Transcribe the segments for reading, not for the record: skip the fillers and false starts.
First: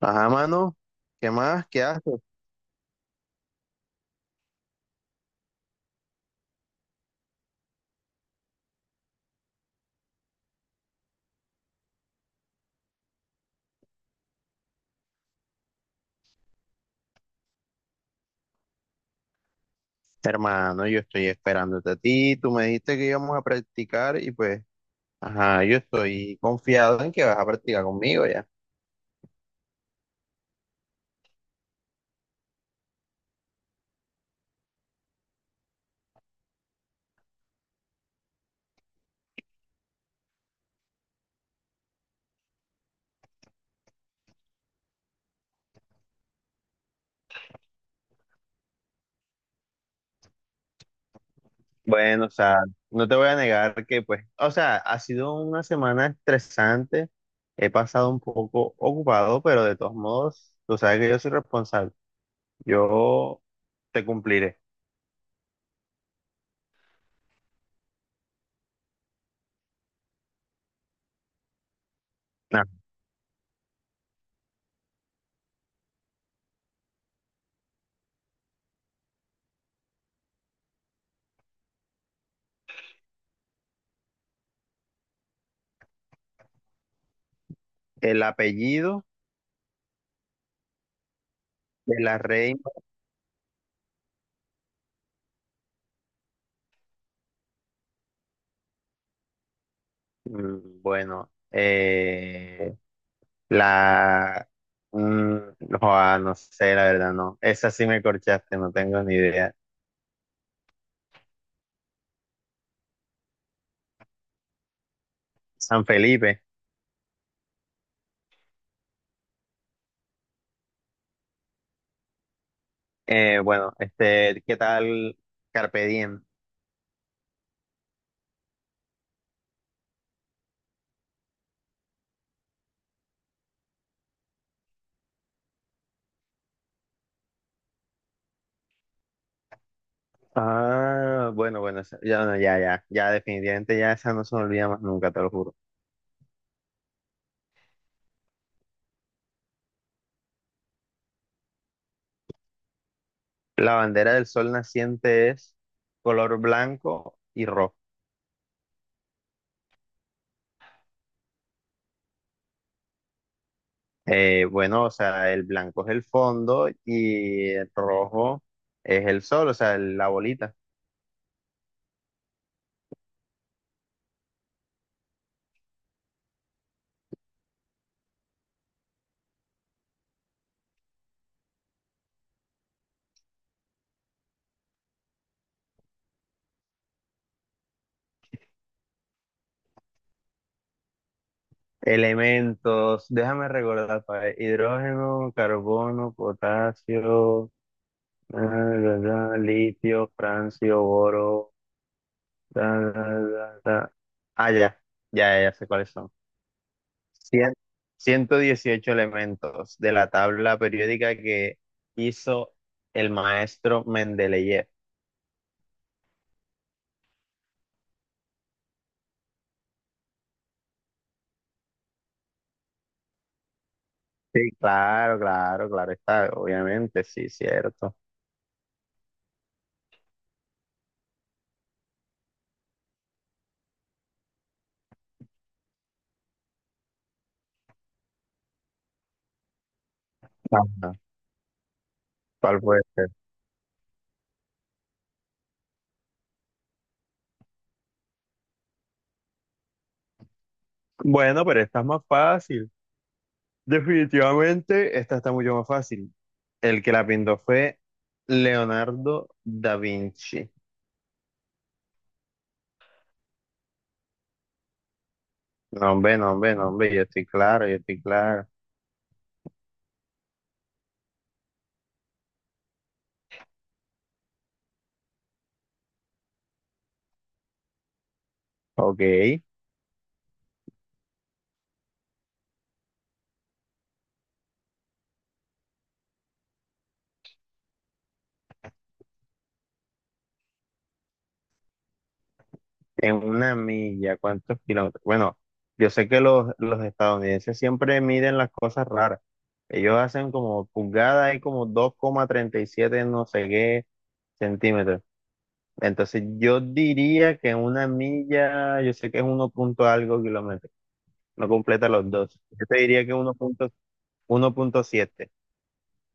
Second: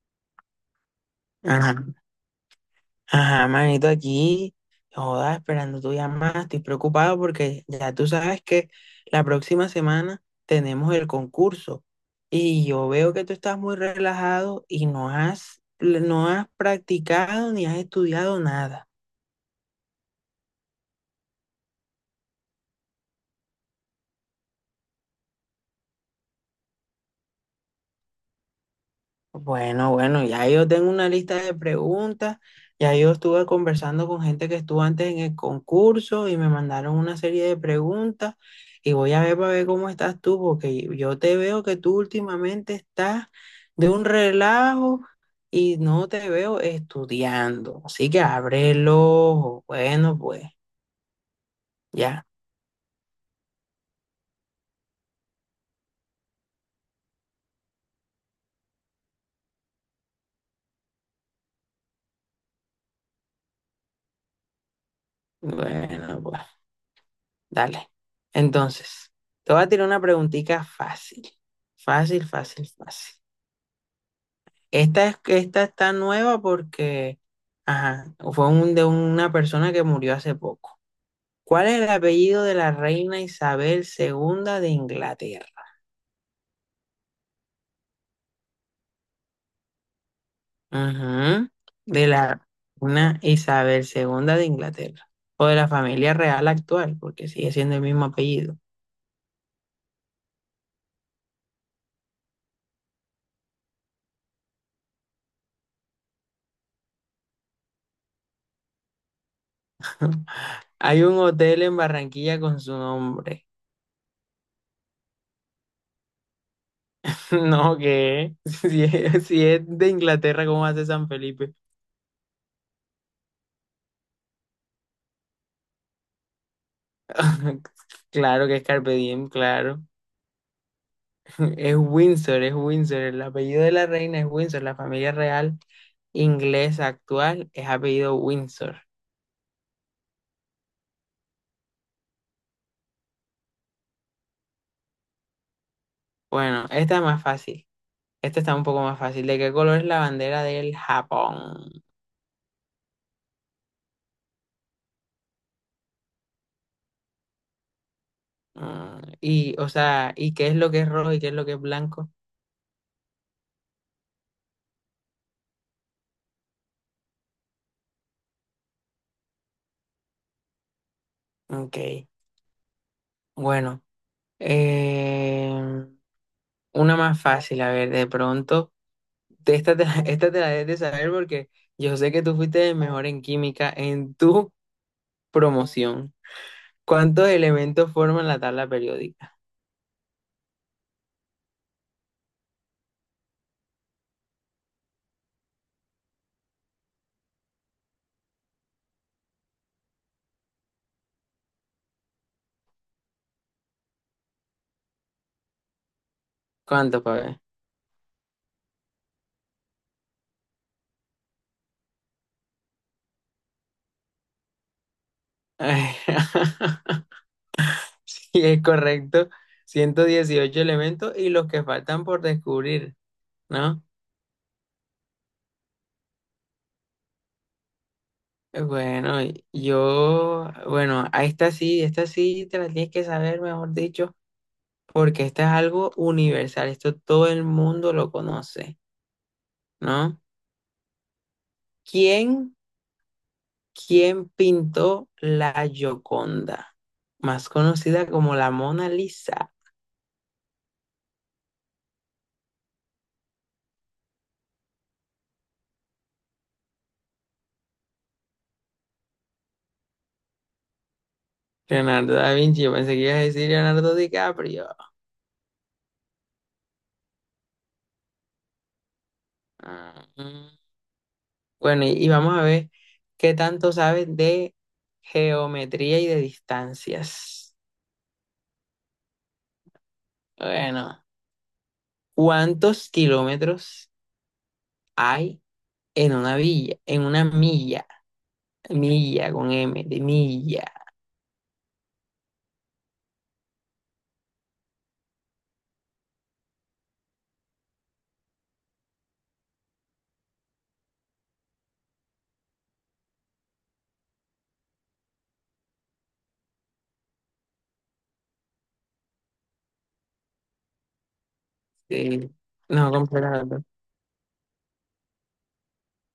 Ajá, mano, ¿qué más? Ajá, ¿Qué haces? ajá, manito, aquí, joda, esperando tu llamada, estoy preocupado porque ya tú sabes que la próxima semana tenemos el concurso y yo veo que tú estás muy relajado y no has practicado ni has estudiado nada. Hermano, yo estoy esperándote a ti. Tú me dijiste que íbamos a practicar y pues, ajá, yo estoy confiado en que vas a practicar conmigo ya. Bueno, bueno, ya yo tengo una lista de preguntas, ya yo estuve conversando con gente que estuvo antes en el concurso y me mandaron una serie de preguntas y voy a ver para ver cómo estás tú, porque yo te veo que tú últimamente estás de un relajo y no te veo estudiando, así que abre el ojo. Bueno, pues, ya, Bueno, o sea, no te voy a negar que pues, o sea, ha sido una semana estresante. He pasado un poco ocupado, pero de todos modos, tú sabes que yo soy responsable. Yo te cumpliré. bueno, pues, dale. Entonces, te voy a tirar una preguntita fácil, fácil, Ah, fácil, fácil. Esta está nueva porque, ajá, de una persona que murió hace poco. ¿Cuál es el apellido de la reina Isabel II de Inglaterra? el apellido Ujú, de de la la reina, reina Isabel II de Inglaterra. O de la familia real actual, porque sigue siendo el mismo apellido. Bueno, la... mm, joa, no sé, la verdad, no. Esa sí me corchaste, no tengo ni idea. Hay un hotel en Barranquilla con su nombre. San Felipe. No, ¿qué? Si es de Inglaterra, ¿cómo hace San Felipe? Bueno, este, ¿qué tal Carpe Diem? Claro que es Carpe Diem, claro. Es Windsor, es Windsor. El apellido de la reina es Windsor. La familia real inglesa actual es apellido Windsor. Ah, bueno, bueno, esa- ya, no, ya, ya, ya, definitivamente ya esa no se me olvida más nunca, te lo juro. Bueno, esta es más fácil. Esta está un poco más fácil. ¿De qué color es la bandera del Japón? La bandera del sol naciente es color blanco y rojo. Mm, y, o sea, ¿y qué es lo que es rojo y qué es lo que es blanco? Bueno, o sea, el blanco es el fondo y el rojo es el sol, o sea, el- la bolita. Ok, bueno. eh, una más fácil, a ver, de pronto. De Esta te, la- Esta te la debes de saber porque yo sé que tú fuiste el mejor en química en tu promoción. ¿Cuántos elementos forman la tabla periódica? Elementos, déjame recordar, pa' ver, hidrógeno, carbono, potasio, da, da, da, litio, francio, boro, da, da, da, da. Ah, ya, ya, ya sé cuáles son. ¿Cuántos, pa' ver? Cien- 118 elementos de la tabla periódica que hizo el maestro Mendeleev. Sí es correcto, 118 elementos y los que faltan por descubrir, ¿no? Sí, claro, claro, claro está, obviamente, sí, cierto. Bueno, bueno, a esta sí te la tienes que saber, mejor dicho, porque esta es algo universal, esto todo el mundo lo conoce, ¿no? Ajá. ¿Quién, ¿Cuál puede ser? quién pintó la Gioconda, más conocida como la Mona Lisa? Bueno, pero esta es más fácil. Definitivamente, esta está mucho más fácil. El que la pintó fue Leonardo da Vinci. Leonardo da Vinci, yo pensé que ibas a decir Leonardo DiCaprio. No, hombre, no, hombre, no, hombre, yo estoy claro, yo estoy claro. Ah, mm. Bueno, y vamos a ver qué tanto sabes de geometría y de distancias. Ok, en Bueno, ¿cuántos kilómetros hay en una villa? En una milla, milla con M, de milla. una milla, ¿cuántos kilómetros? Bueno, yo sé que los estadounidenses siempre miden las cosas raras. Ellos hacen como pulgadas y como dos coma treinta y siete no sé qué centímetros. Entonces yo diría que en una milla, yo sé que es uno punto algo kilómetros. No completa los de- dos. Yo te No, diría que uno completamente. uno punto punto siete,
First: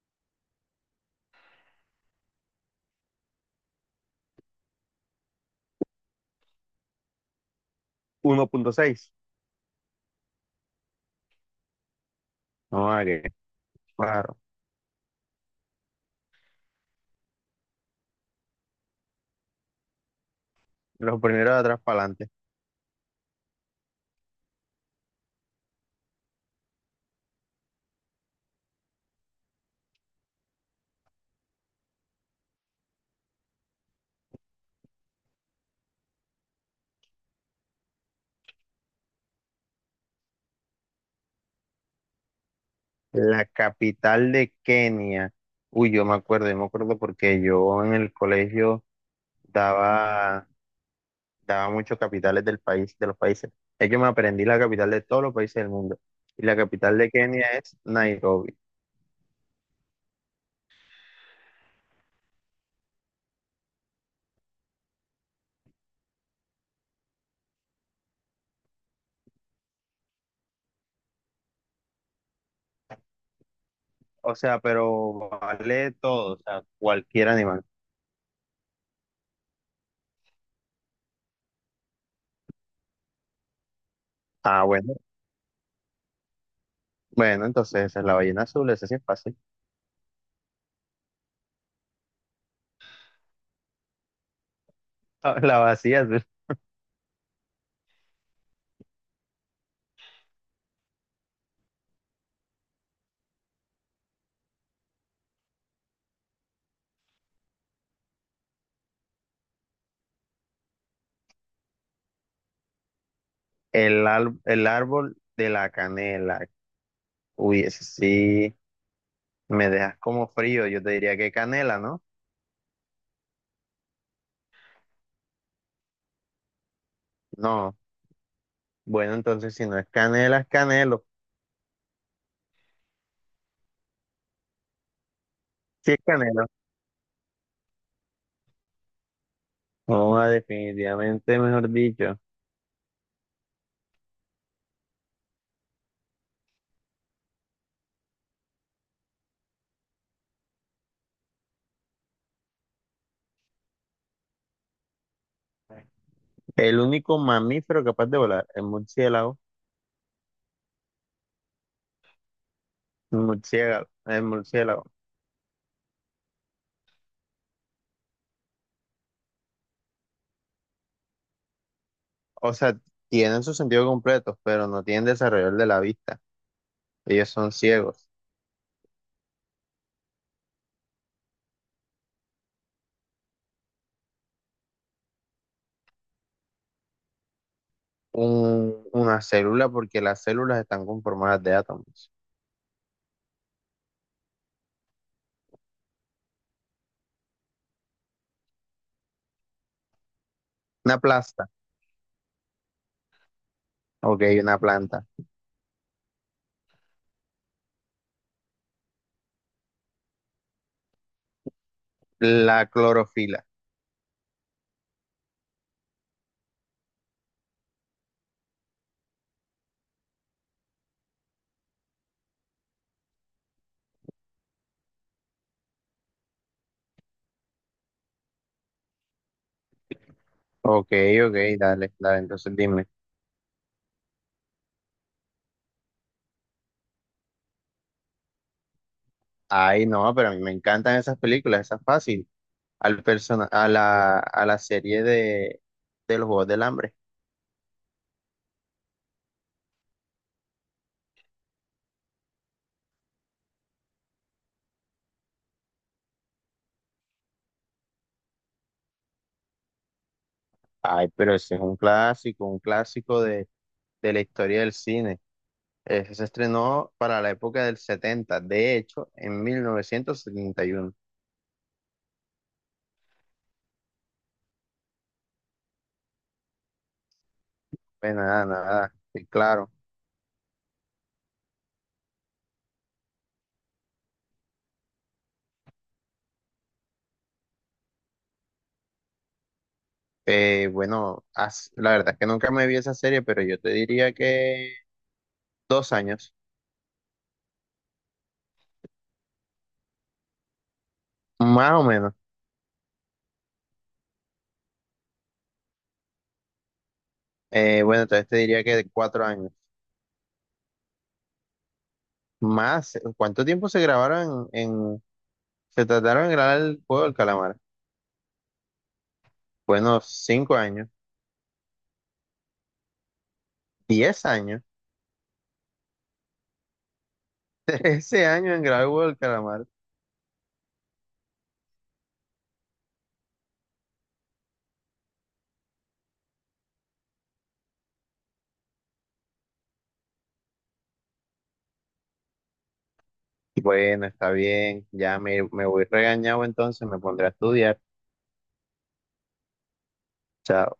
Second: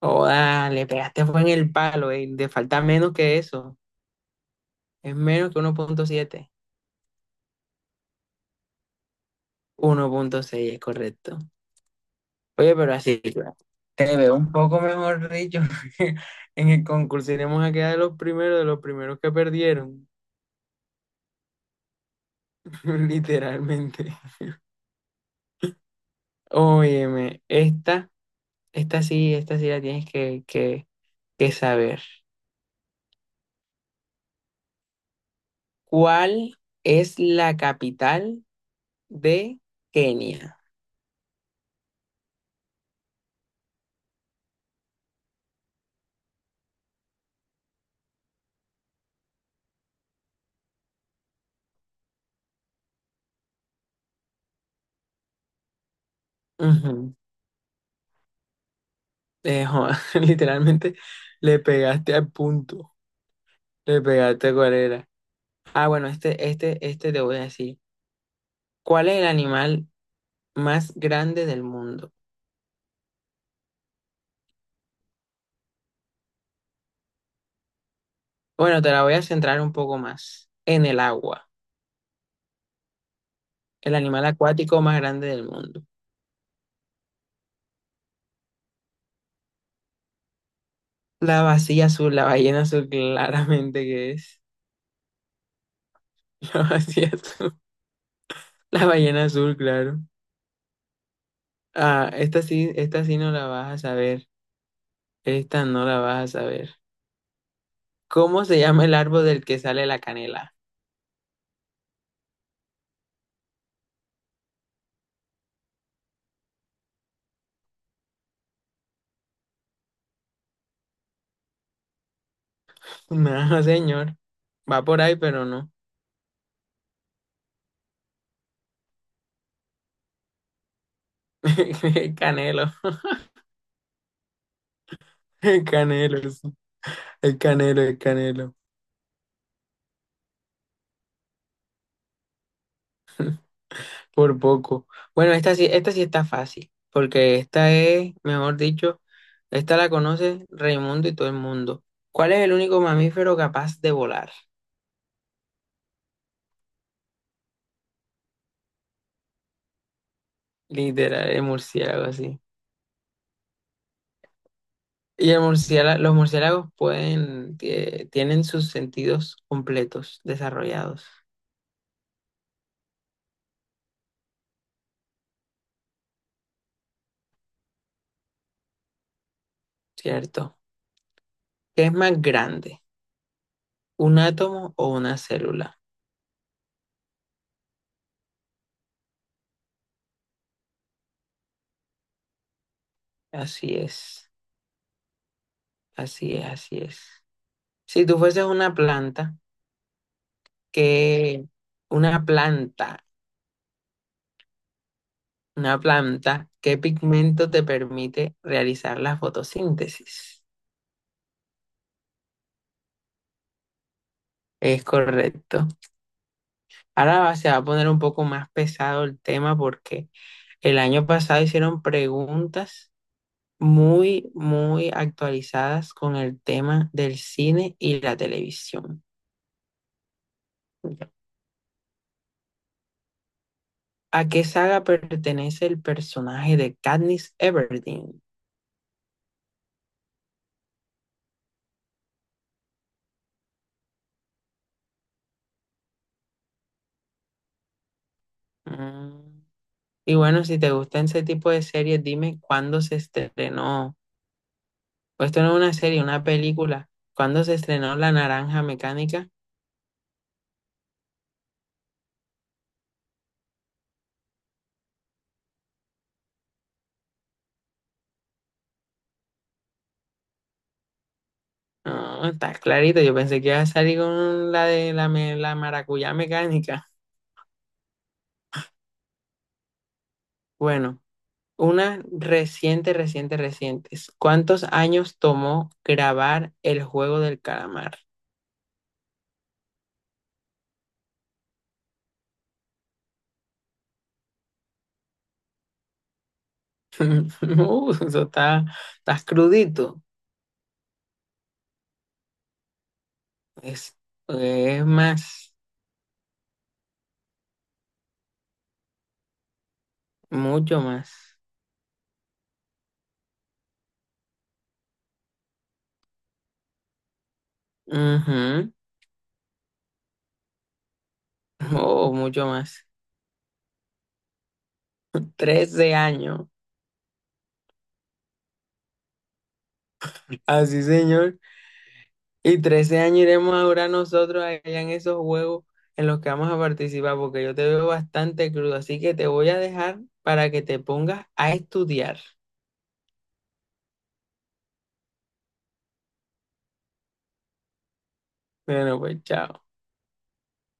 Oh, dale, pegaste fue en el palo, te falta menos que eso. Es menos que uno. 1,7. uno punto seis. 1,6, es correcto. Oye, No, pero ah, así que te veo claro. un poco mejor dicho. En el concurso iremos a quedar de los primeros que perdieron, Los primeros de atrás para adelante. literalmente. Óyeme, esta, esta sí la tienes que saber. ¿Cuál es la capital de Kenia? La capital de Kenia. Uy, yo me acuerdo porque yo en el colegio daba, daba muchos capitales del país, de los países. Es que me aprendí la capital de todos los países del mundo. Y la capital de Ujú. Kenia es Nairobi. Joda, literalmente le pegaste al punto. Le pegaste cuál era. Ah, bueno, este te voy a decir. ¿Cuál es el animal más grande del mundo? O sea, pero vale todo, o sea, cualquier animal. Bueno, te la voy a centrar un poco más en el agua, el animal Ah, acuático bueno. más grande del mundo. Bueno, entonces esa es la ballena azul, ese sí es fácil. La vacía azul, la ballena azul, claramente que es. La vacía, La vacía azul, la ballena azul, claro. Ah, esta sí no la vas a saber. Esta no la vas a saber. ¿Cómo se llama el árbol del que sale la canela? el, al- el árbol de la canela. Uy, ese sí me dejas como frío. Yo te diría que canela, ¿no? No, señor. Va por ahí, pero no. No. Bueno, entonces si no es canela, es canelo. El canelo, el Sí es canelo, canelo. sí. El canelo, el canelo. No, ah, definitivamente, mejor dicho. Por poco. Bueno, esta sí está fácil, porque esta es, mejor dicho, esta la conoce Raimundo y todo el mundo. ¿Cuál es el único mamífero capaz de volar? El único mamífero capaz de volar, el murciélago. Literal, el murciélago, así. El murciélago, el murciélago. Y los murciélagos pueden, tienen sus sentidos completos, desarrollados, O sea, tienen su sentido completo, pero no tienen desarrollo el de la vista. Ellos son ciegos. ¿cierto? ¿Qué es más grande? ¿Un átomo o una célula? Una célula, porque las células están conformadas de átomos. Así es, así es, así es. Si tú fueses una planta, Una ¿qué, planta. una planta. Ok, una planta. Una planta, ¿qué pigmento te permite realizar la fotosíntesis? La clorofila. Es correcto. Ahora se va a poner un poco más pesado el tema porque el año pasado hicieron preguntas muy, muy actualizadas con el tema del cine y la televisión. Ok, ok, dale, dale, entonces dime. ¿A qué saga pertenece el personaje de Katniss Everdeen? Ay, no, pero a mí me encantan esas películas, esas fácil. Al persona, a la serie de los Juegos del Hambre. Mm. Y bueno, si te gustan ese tipo de series, dime cuándo se estrenó. Pues esto no es una serie, una película. ¿Cuándo se estrenó La Naranja Mecánica? Ay, pero ese es un clásico de la historia del cine. Ese se estrenó para la época del 70, de hecho, en 1971. No, está clarito. Yo pensé que iba a salir con la de la, la maracuyá mecánica. Pues nada, nada, sí, claro. Bueno, una reciente, reciente, reciente. ¿Cuántos años tomó grabar El Juego del Calamar? Bueno, la verdad es que nunca me vi esa serie, pero yo te diría que dos años, Eso está crudito. más o menos. Es, es más, Bueno, entonces te diría que de cuatro años. mucho más. Más, ¿cuánto tiempo se grabaron se trataron de grabar el juego del calamar? Ujú. Bueno, cinco años, Oh, mucho más. diez años, 13 años. trece años en grabar el juego del calamar. Así, señor. Y 13 años iremos a durar nosotros allá en esos juegos en los que vamos a participar, porque yo te veo bastante crudo, así que te voy a dejar para que te pongas a estudiar. Bueno, está bien, me voy regañado entonces, me pondré a estudiar. Bueno, pues chao. Chao.